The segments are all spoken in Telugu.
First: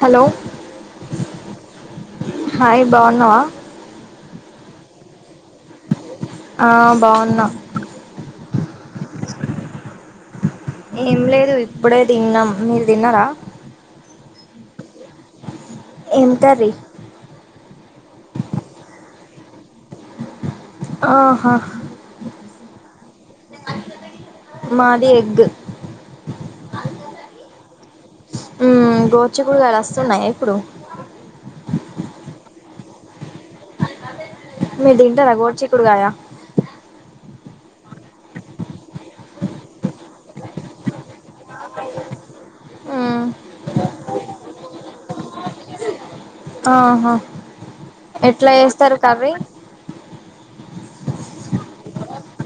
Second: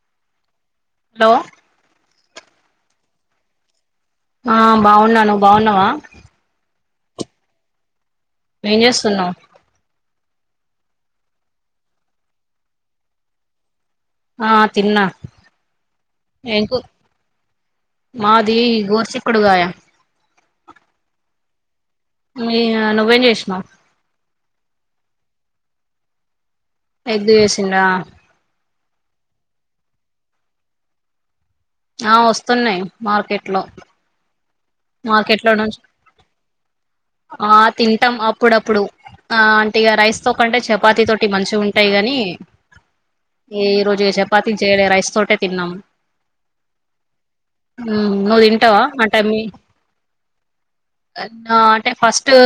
హలో హలో హాయ్ బాన్నావా ఆ బాగున్నాను నువ్వు బాగున్నావా ఆ బాగున్నా ఏమి చేస్తున్నావు ఏం లేదు ఇప్పుడే తిన్నాం మీరు తిన్నరాా ఆ తిన్నా ఏం కర్రీ ఎంకు మాది ఈ గోశ చిక్కుడు కాయ ఆహా నేనా నువ్వేం చేసినావు మాది ఎగ్ ఎగ్ చేసింద్ర గోరు చిక్కుడు కాయలు వస్తున్నాయ ఇప్పుడు ఆ వస్తున్నాయి మార్కెట్ లో మీరూ తింటారా మార్కెట్ లో గోరు నుంచి చిక్కుడు కాయా ఆ తింటాం అప్పుడప్పుడు ఆ అంటే ఇక రైస్ తో కంటే చపాతి తోటి మంచిగా ఉంటాయి గాని ఏ ఈ రోజు చపాతీ చేయలే రైస్ తోటే తిన్నాము ఆహా నువ్వు ఎట్లా తింటావా చేస్తారు ఆ కర్రీ టైమ్ అంటే ఫస్ట్ ఉ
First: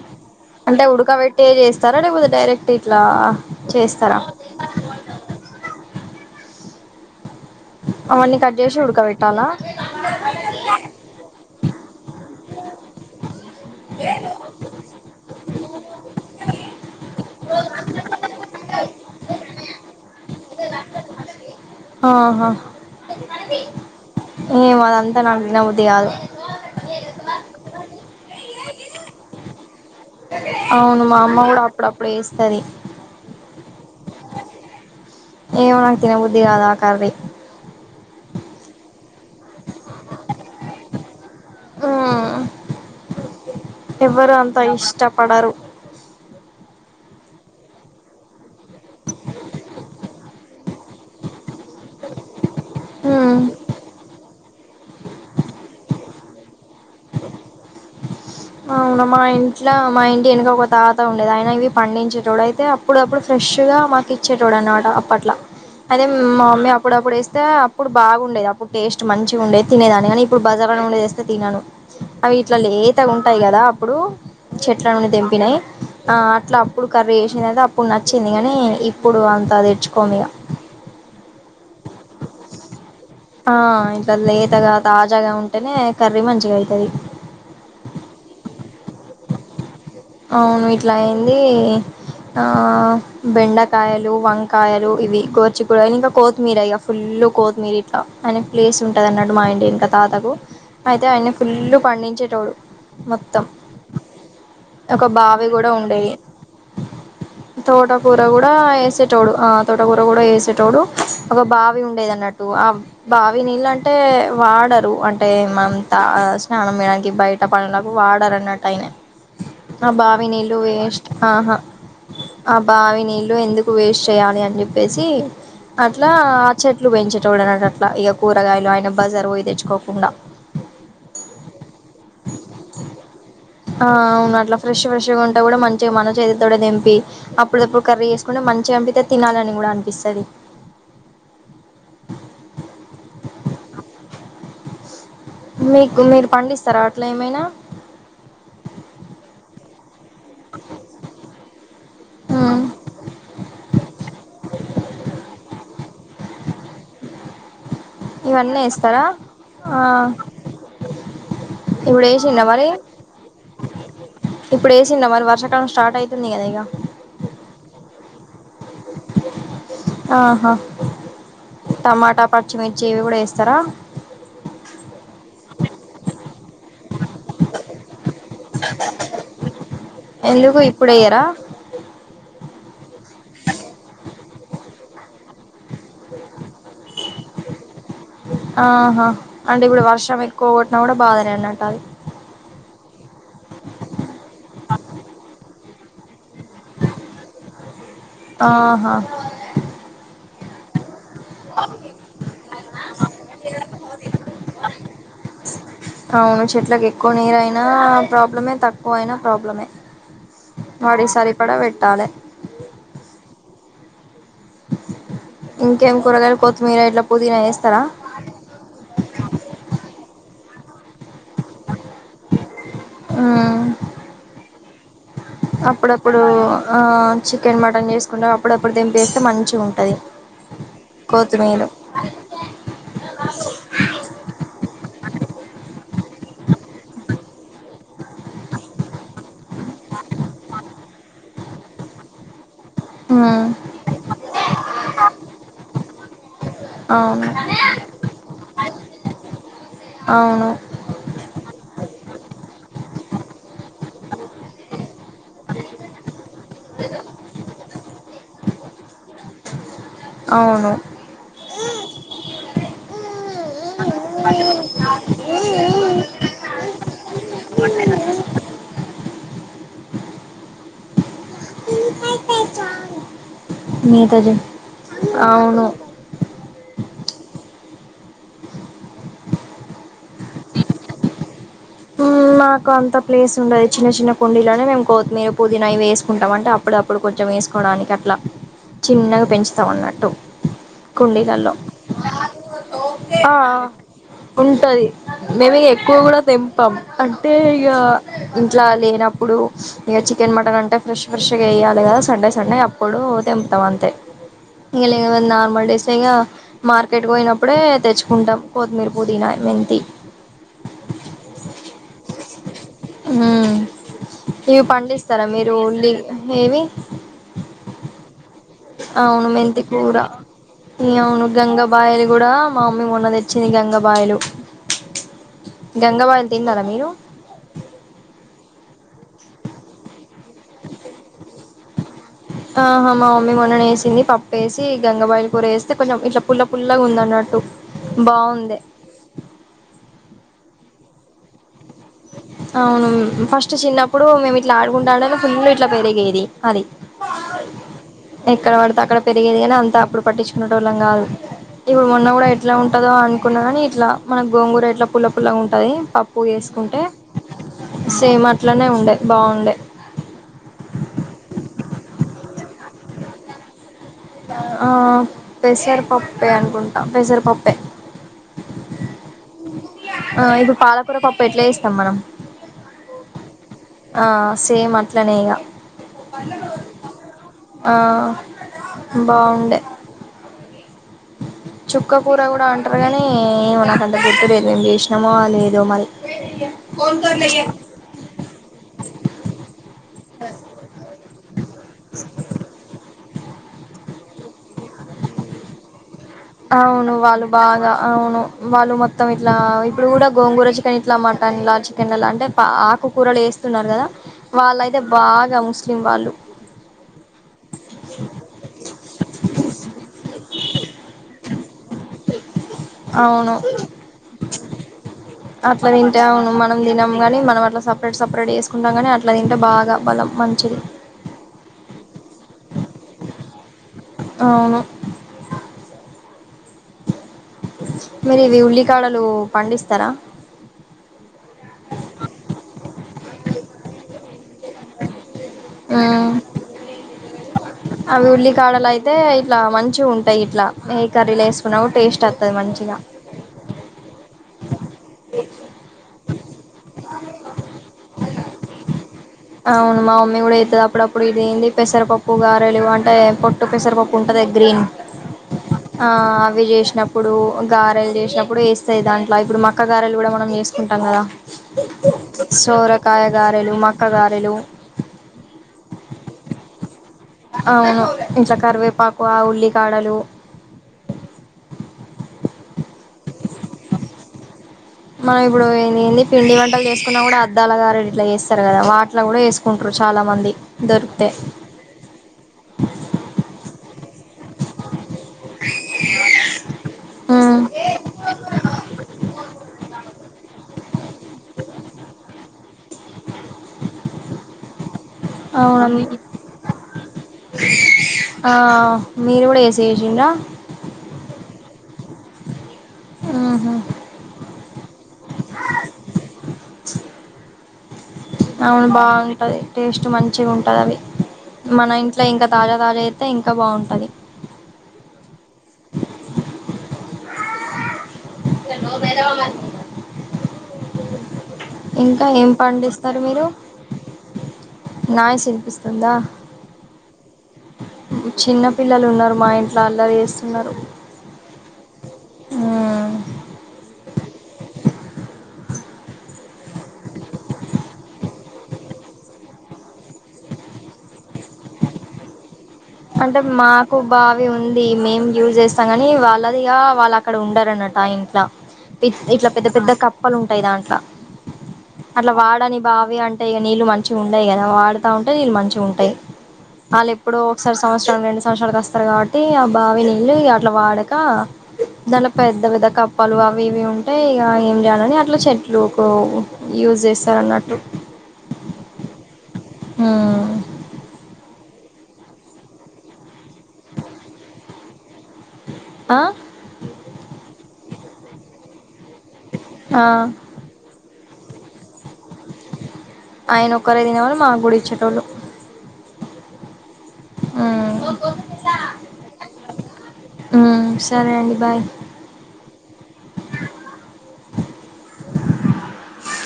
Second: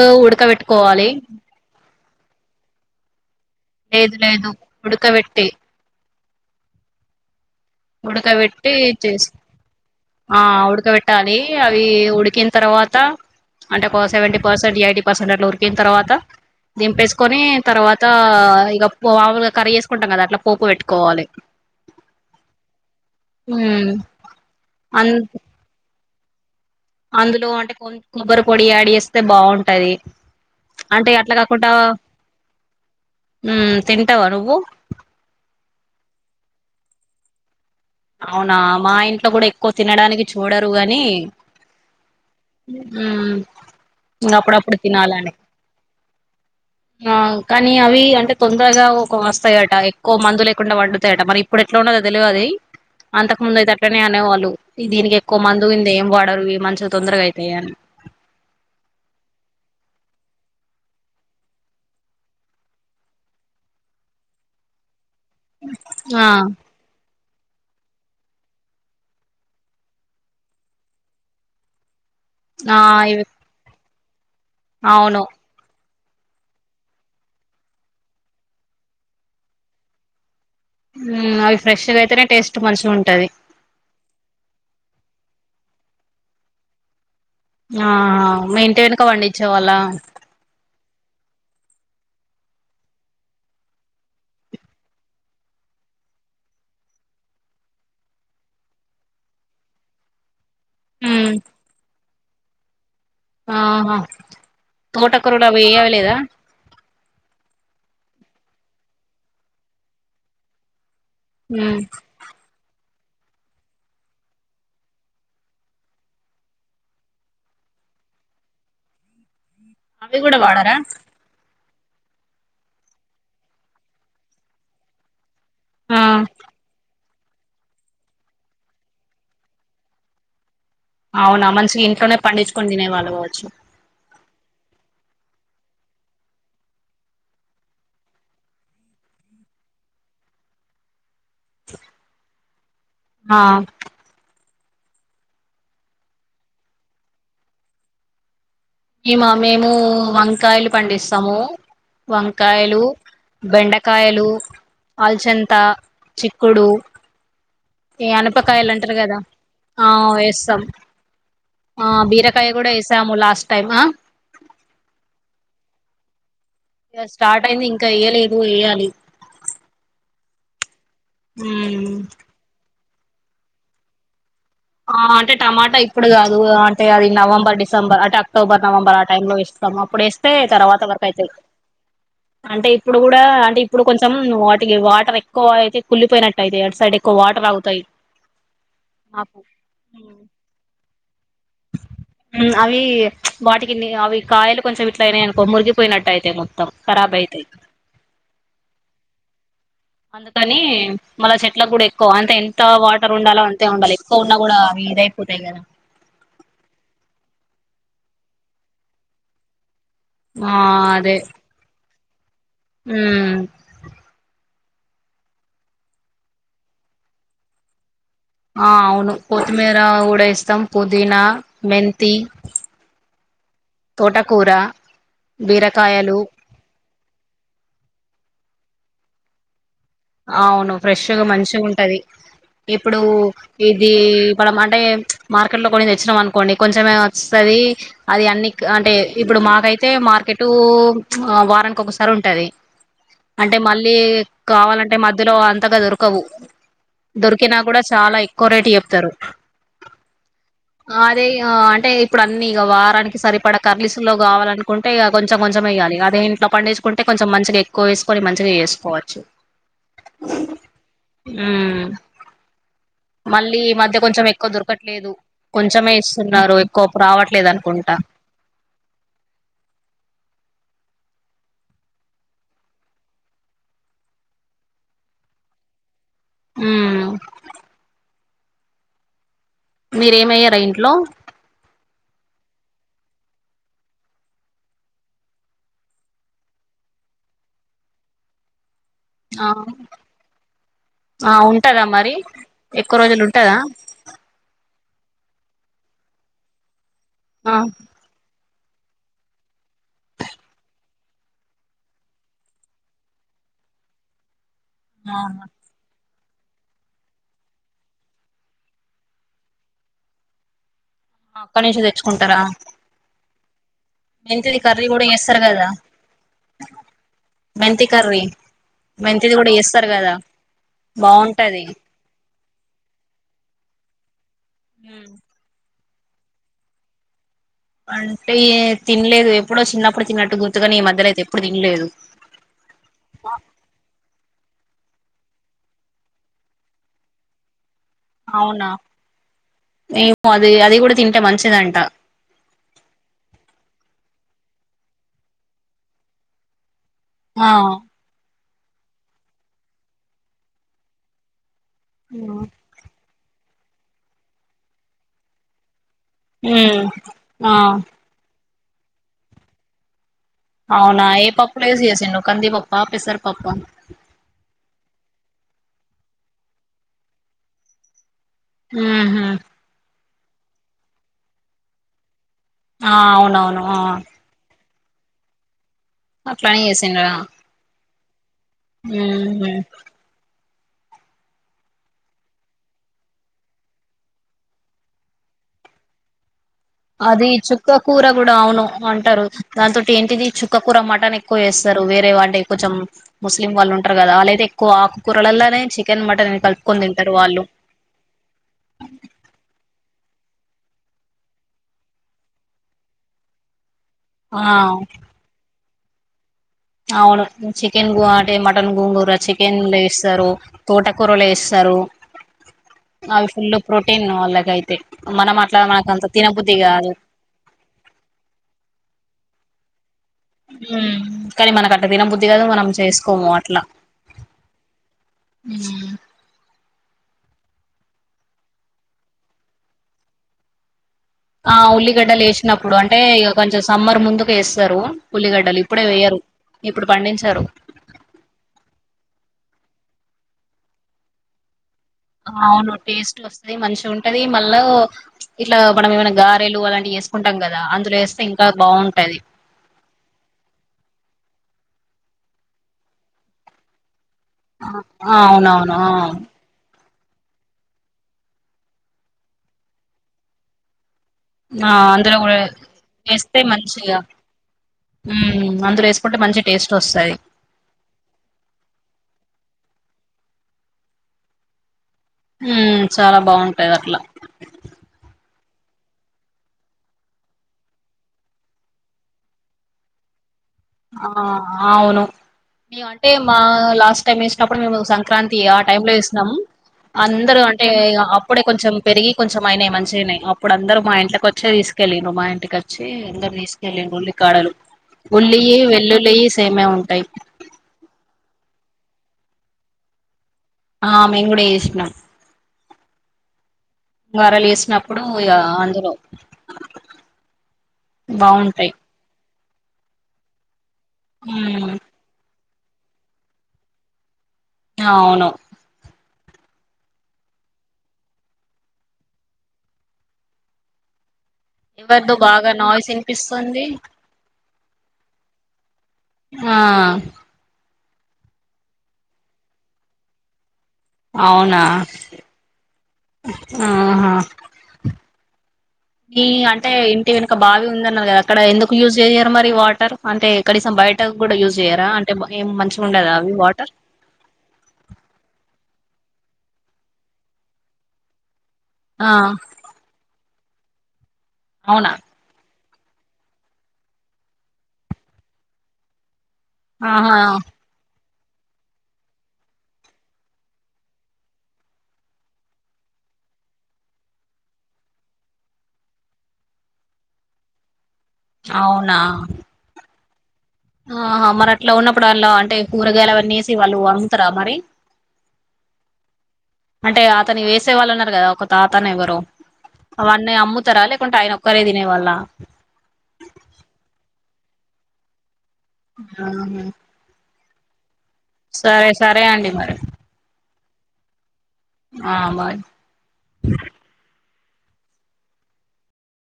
అంటే ఉడకబెట్టి చేస్తారా లేపోద్ది డైరెక్ట్ ఇట్లా లేదు చేస్తారా లేదు ఉడకబెట్టి అవన్నీ కట్ ఉడకబెట్టి చేసి చేస్త ఉడకబెట్టాలా ఆ ఉడకబెట్టాలి అవి ఉడికిన తర్వాత అంటే ఒక సెవెంటీ పర్సెంట్ ఎయిటీ పర్సెంట్ అట్లా ఉడికిన తరువాత దింపేసుకొని తర్వాత ఇక వాములు కర్రీ చేస్తాము కదా అట్లా పోపు పెట్టుకోవాలి ఆహా హ్మ్మ్ ఏమో అది అంత నాకు తినబుద్ది కాదు అందులో అంటే కొ కొబ్బరి పొడి యాడ్ చేస్తే బాగుంటది అవును అంటే మా అట్లా అమ్మ కూడా కాకుండా అప్పుడప్పుడు వేస్తది హ్మ్మ్ తింటావా నువ్వు ఆ తినబుద్ది కాదు ఆ కర్రీ అవునా మా ఇంట్లో కూడా ఎక్కువ తినడానికి చూడరు గాని మ్మ్ ఆ ఎవ్వరు అంత అప్పుడప్పుడు తినాలి కదా ఇష్టపడరు ఆ కానీ అవి అంటే తొందరగా వస్తాయట ఎక్కువ మందులు ఎ కుండా వండుతాయట మరి ఇప్పుడు ఎట్లా ఉండదుో తెలియ అది మ్మ్ అంతకు ముందు అయితే అట్నే అనేవాళ్ళు ఈ దీనికి ఎక్కువ మందు ఇంది ఏం వాడరు ఇ మంచిగా తొందరగా అయితాయి అని అవునా మా ఇంట్లో మా ఇంటి వెనక ఒక తాత ఉండేది ఆయన ఇవి పండించేటడు అయితే అప్పుడప్పుడు ఫ్రెష్ ఫ్రెష్ గా మాకు ఇచ్చేటోడు అనమాట అప్పట్లా అయితే ఆ మా మమ్మీ అప్పుడప్పుడు వే స్తే అప్పుడు బాగుండేది అప్పుడు టేస్ట్ మంచిగా ఉండేది తినేదాన్ని కానీ ఇప్పుడు బజార్నే ఉండేదిస్తే తినాను అవిట్లా ఆ లేతగ ఇవి ఉంటాయి కదా అప్పుడు చెట్ల నుండి అవును తెంపినాయి ఆ అట్లా అప్పుడు కర్రీ వేసింది అయితే అప్పుడు నచ్చింది కానీ ఇప్పుడు అంత తెచ్చుకోము ఇక వో మ్ అవి ఫ్రెష్గా అయితేనే టేస్ట్ మంచిగుంటది. అంటేనే కర్రీ మంచిగయితాది. ఆ మీ ఇంటి వెనుక పండించేవాళ్ళ? అవును ఇట్లా అయింది ఆ బెండకాయలు, వంకాయలు ఇవి గోర్చిక్కుడు కా ఇంకా కొతిమీర ఇగ ఫుల్ కోతిమీరి ఇట్ల ఐన ప్లేస్ ఉంటది అన్నట్టు మా ఇంటి ఇంకా తాతకు అయితే అన్ని ఉమ్, ఫుల్లు పండించేటోడు. మొత్తం ఆహా ఒక తోటకూరలు బావి అవి కూడ ఏవి ఉండేది లేదా తోటకూర కూడ ఏసేటోడు ఆ తోటకూర కూడ ఏసేటోడు ఒక ఉమ్, బావి ఉండేది అన్నట్టు ఆ బావి నీళ్లంటే వాడరు అంటే మన త స్నానం చేయడానికి బయ్ అట్ట పనులకు వాడరన్నట్టు అయినా. ఆ అవి బావి కూడా నీళ్ళు వాడరా వేస్ట్ ఆహా ఆ బావి నీళ్ళు ఎందుకు వేస్ట్ చేయాలి అని చెప్పేసి ఆ అట్లా ఆ చెట్లు పెంచి చూడనకట్ల ఇక కూరగాయలు ఆయన బజార్ పోయి తెచ్చుకోకుండ. అవునా మంచిగ ఇంట్లోనే పండిచ్చుకొని తినేవాళ్ళు కావచ్చు ఇట్లా ఫ్రెష్ ఫ్రెష్గా ఉంటే కూడ, మంచిగ మన చేతులతోటే తెంపి, అప్పుడది అప్పుడు కర్రి చేసుకుంటే మంచిగనిపిత్తది తినాలని. కూడ అనిపిస్తది. ఆ మీకు మీరు పండిస్తారా అట్ల ఏమైన మేమా మేము వంకాయలు పండిస్తాము. వంకాయలు, బెండకాయలు, అల్చంత చిక్కుడు ఈ ఇవన్నీ అనపకాయలు అంటారు వేస్తారా కదా, ఆ వేస్తాం. ఆ ఇప్పుడు వేసిండ బీరకాయ కూడ మరి ఏసాము లాస్ట్ టైం ఆ ఇప్పుడు వేసింద మరి వర్షాకాలం స్టార్ట్ అయితుంది కదా ఇగ ఇక స్టార్ట్ అయింది ఇంకా ఇయ్యలేదు ఇయ్యాలి ఆహా మ్ చేవి కూడ ఏస్తారా ఆ అంటే టమాటా ఇప్పుడు కాదు అంటే అది నవంబర్, డిసెంబర్ అంటే అక్టోబర్, నవంబర్ ఆ టైమ్ లో ఏస్తాం. రమ అప్పుడు ఏస్తే ఎందుకు తరువాత ఇప్పుడు వర్క్ వేయరా అయితయి. అంటే ఇప్పుడు కూడ అంటే ఇప్పుడు కొంచెం వాటికి వాటర్ ఎక్కువ అయితే కుళ్లిపోయినట్ టయితే అటు సైడ్ ఎక్కువ వాటర్ ఆగుతాయి. ఆహా ఆ అంటే ఇప్పుడు వర్షం ఎక్కువ కొట్టిన కూడ బాధనే అన్నట్టు అది కీ వాటికి అవి కాయలు కొంచెం ఇట్లయినయనుకో మురిగిపోయినట్టు అయితాయి మోత్ తమ్ ఖరాబ్ అయితయి. ఆహా అందుకని మళ్ళ చెట్లకు కూడ ఎక్కువ అంతే ఎంత వాటర్ ఉండాలో అంతే ఉండాలి ఎక్కువ ఉన్నా కూడ అవి ఇదయిపోతాయి కదా! అవును చెట్లకి ఎక్కువ నీరయినా ప్రాబ్లమే తక్కువయినా ప్రాబ్లమే. ఆ వాటికి సరిపడా పెట్టాలె మ్ ఇంకేం కూరగాయలు కొత్తిమీర ఇట్ల పుదీనా వేస్తారా? ఆ అవును కొతిమీర కూడ ఏస్తాం. పుదీనా, మెంతి తోటకూర బీరకాయలు అప్పుడప్పుడుఆ చికెన్ మటన్ చేసుకుంటాం అప్పుడప్పుడు దంపేస్తే మంచిగా ఉం అవును ఫ్రెష్గా మంచిగ ఉంటది ఇప్పుడు ఇది ఇప్పుడు అంటే మార్కెట్ లో కొన్ని తెచ్చినాం అనుకోండి కొంచెమే వస్తది అది అన్ని అంటే ఇప్పుడు మాకైతే మార్కెట్ ఇటు వారానికి ఒకసారి ఉంటాది ఉమ్ అంటే మళ్ళీ కావాలంటే మధ్యలో అంతగా దొరకవు అవును దొరికినా కూడా చాలా ఎక్కువ రేటు చెప్తారు అవును అదే అంటే ఇప్పుడు అన్ని ఇక వారానికి సరిపడ కర్రీసు లోకి కావాలనుకుంటే ఇక కొంచెం కొంచెం వయ్యాలి అదే ఇంట్లో పండించుకుంటే కొంచెం మంచిగా ఎక్కువ వేసుకొని మంచిగా చేసుకోవచ్చు అవును ఉమ్ మళ్ళీ మద్ అయితే కొంచెం ఎక్కువ దొరకట్లేదు కొంచెమే ఇస్తున్నారు ఎక్కువ రావట్లేదు అనుకుంటా అ మీతో జేఅవును హ్మ్ మీరేమెయ్యారా ఇంట్లో మాకు అంత ప్లేస్ ఉండదు చిన్న చిన్న కుండీలోనే మేము కొత్తిమీర పుదీన ఇవి వేసుకుంటాం అంటే అప్పుడు అప్పుడు కొంచెం వేసుకోడానికి అట్లా చిన్నగా ఆ పెంచుతాం అన్నట్టు ఆ కుండీగల్లో ఉంటదా మరి ఎక్కువ రోజులు ఆ ఉంటదా ఉంటది మేము ఎక్కువ కూడా తెంపం అంటే ఆ ఇక ఇట్లా లేనప్పుడు ఇక చికెన్ మటన్ అంటే ఫ్రెష్ ఫ్రెష్గా వెయ్యాలి కదా సండే సండే అప్పుడు తెం తం అంతే ఒ ఇంక లేవం నార్మల్ డేసేగా మార్కెట్ పోయినప్పుడే తెచ్చుకుంటాం కొత్తిమీర పుదీనా మెంతి అక్కడ నుంచే తెచ్చుకుంటారా హ్మ్ మెంతిది ఇవి కర్రీ కూడా పండిస్తారా చేస్తారు మీరు కదా ఉల్లి ఏమి మెంతి కర్రీ అవును మెంతిది కూడా మెంతి చేస్తారు కూర కదా ఇగ అవును బాగుంటది గంగాబాయిలు కూడా మా మమ్మీ మొన్న తెచ్చింది గంగబాయిలు హ్మ్ గంగాబాయిలు తిన్నారా మీరు అంటే తినలేదు ఎప్పుడో చిన్నప్పుడు తిన్నట్టు గుర్తుగాని ఈ మధ్యలో అయితే ఎప్పుడు తినలేదు ఆహా మా మమ్మీ మొన్న వేసింది పప్ వేసి గంగబాయిలు కూర వేస్తే కొంచెం ఇట్లా పుల్ల పుల్లగా ఉందన్నట్టు అవునా నేము అది అది కూడా తింటే మంచిదంట అవును ఫస్ట్ చిన్నప్పుడు మేము ఇట్లా ఆడుకుంటా ఆడే ఫుల్ ఇట్లా పెరిగేది అది ఆ ఎక్కడ పడితే అక్కడ పెరిగేది కాని అంతా అప్పుడు పట్టించుకునేటోళ్ళం కాదు ఇప్పుడు మొన్న కూడా ఎట్లా ఉంటుందో అ కున్న ఇట్లా మన గోంగూర ఇట్లా పుల్ల పుల్లగా ఉంటది పప్పు కుంటే ఉమ్ ఆ సేమ్ అట్లనే ఉండే బాగుండే అవునా [unintelligible] చేసిండు కందిపప్పా పెసరపప్పా ఆ పెసరపప్పే అనుకుంటాం పెసరపప్పే ఊహూ ఆ ఇప్పుడు పాలకూర పప్పు ఎట్లా జేస్తాం మనం ఆ అవునవును ఆ అట్లనే ఇగ అట్లనే జేసింర్రా ఆ ఉమ్ హు బాగుండే చుక్క కూర గూడా అంటారు గానీ ఏమో నాకంత గుర్తు లేదు మేం జేసినామో లేదో మరి [unintelligible] అది చుక్కకూర గూడా అవును అంటరు దాని తోటి ఏంటిది చుక్కకూర మటన్ ఎక్ ఎక్కువ చేస్తరు వేరే వాళ్ళె కొంచెం ముస్లిం వాళ్ళు ఉంటారు గదా ఆళ్ళైతే ఎక్కువ ఆకుకూరలల్లనే చిక్ అవును వాళ్ళు బాగా అవును వాళ్ళు మొత్తం ఇట్లా ఇప్పుడు గూడా గోంగూర చికెన్ ఇట్లా మటన్లా చికెన్ ఇలా అంటే ఆకుకూరలు యేస్తున్నారు గదా ఆ వాళ్ళయితే బాగా ముస్లిం వాళ్ళు అవును చికెన్ గో అంటే మటన్ గోంగూర చికెన్ లేస్తరు తోటకూర లేస్తరు అవి అవును ఫుల్ల్ ప్రోటీన్ వాళ్ళకయితే మనం అట్లా మనకు అంత తినబుద్ధి గాదు సపరేట్చేసుకుంటా గాని అట్లా తింటే బా ఉమ్ కానీ మనకు అట్ట తినబుద్ధి గాదు మనం చేసుకోము అట్లా అవును ఉమ్ మీరు ఇది ఉల్లికాడలు పండిస్తారా ఆ ఉల్లిగడ్డలు యేసినప్పుడు అంటే ఇగ కొంచెం సమ్మర్ ముందుకు యేస్తరు ఉమ్ పండించారు అవి ఉల్లి కాడలు అయితే ఇట్లా మం చి ఉంటాయి ఇట్లా ఏ కర్రీల యేసుకున్న అవును టేస్ట్ వస్తయ్ మంచి ఉం టవి మళ్ళా ఇట్లా మనం ఏమైనా గారెలు అలాంటివి చేసుకుంటాం గదా అందులో యేస్తే ఇంకా బాగుంటది అవును మా మమ్మీ కూడా జేత్తది అప్పుడప్పుడు ఇదేందీ పెసరపప్పు గారెలు అంటే పొట్టు పెసరపప్పు ఉంటదిగా గ్రీన్ అవునవును ఆ అవి జేసినప్పుడు ఇప్పుడు గారెలు జేసినప్పుడు యేస్తాయి దాంట్ల ఇప్పుడు మక్క గారెలు గూడా మనం జేసుకుంటాం గదా ఆ సోరకాయ గారెలు మక్క ఇగ గారెలు అందలో యేసుకుంటే మంచి టేస్ట్ వస్తది అవును ఇట్లా కరివేపాకు ఉల్లి కాడలు ఉమ్ చాలా బాగుంటాది అట్లా మనం ఇప్పుడు ఏ ఏంది పిండి వంటలు జేసుకున్నా గూడా అద్దాల గారెలు ఇట్లా జేస్తరు గదా వాటిల గూడా జేసుకుంటరు చాలామంది ఆ అవును మేం అంటే మా లాస్ట్ టైం వేసినప్పుడు మేము సంక్రాంతి ఆ టైంలో యేసినం అందరుఅంటే అప్పుడే కొంచెం పెరిగి కొంచెం అయినాయి మంచిగనే అప్పుడు అందరూ మా ఇంట్లకు వచ్చే తీసు కెళ్ళిర్రు మా ఇంటికి వచ్చి అందరు తీసుకెళ్ళిర్రు ఉల్లి కాడలు ఉల్లి అవును వెల్లులి సేమే ఉంటాయి ఆ మీరు గూడా ఏసి యేసిరా ఆ మేమ్ గూడ యేసినం ఉహు మరలే ఇప్పుడు ఇగ అందులో అవును బాగుంటాయి బాగుంటది టేస్ట్ మంచి ఉంటది అది ఉమ్ మన ఇంట్ల ఇంకా తాజా తాజా అయితే ఇంకా బాగుంటది అవును ఓ వెధవ ఇంకా ఎవరిదో ఏం బాగా నాయిస్ పండిస్తారు మీరు వినిపిస్తుంది వాయిస్ వినిపిస్తుందా ఆ చిన్న పిల్లలున్నరు మా ఇంట్ల అల్లరి చేస్తున్నరు అవునా ఆహా అ ఈ అంటే ఇంటి వెనుక బావి ఉందన్నరు గా అక్కడ ఎందుకు యూజ్ జెయ్యారు మరి వాటర్ అంటే కనీసం బయట గుడ యూజ్ జెయరా అంటే ఏం మంచిగా ఉండదా అంటే అవి వాటర్ మాకు బావి ఉంది మేం యూజ్ వాళ్ళదిగా వాళ్ళక్కడ ఉండరన్నట ఆ ఇంట్ల ఆ ఇట్ల పెద్ద పెద్ద కప్పలు దాంట్ల అవునా అట్ల వాడని బావి అంటే ఇగ నీళ్ళు మంచిగుండయి గదా వాడుతా ఉంటే నీళ్ళు మంచిగుంటయి ఆహా రెండు సంవత్సరాల కస్తరు కాబట్టి ఆ బావి నీళ్ళు ఇగట్ల వాడక దాన్లో పెద్ద పెద్ద కప్పలు అవి ఇవి ఉంటే ఇగ ఏం జెయాలని అట్లా చెట్లుకు యూజ్ చేస్తారన్నట్టు అవునా మ్మ్ ఆహా మరట్లా ఉన్నప్పుడు అల్లో అంటే కూరగాయలు అవన్నేసి వాళ్ళు అముతారా మరి ఆ అంటే అతని వేసే వాళ్ళున్నారు కదా ఒక తనెవరో ఆ అవన్నీ అమ్ముతరా లేకుంటే ఆయనొక్కరే తినే వాళ్ళ ఆయనొక్కరే దినేవాడు మా గుడ ఇచ్చేటోళ్ళు ఆ మ్మ్ సరే సరే అండి మరి ఉమ్ సరే అండి బాయ్ ఆ బాయ్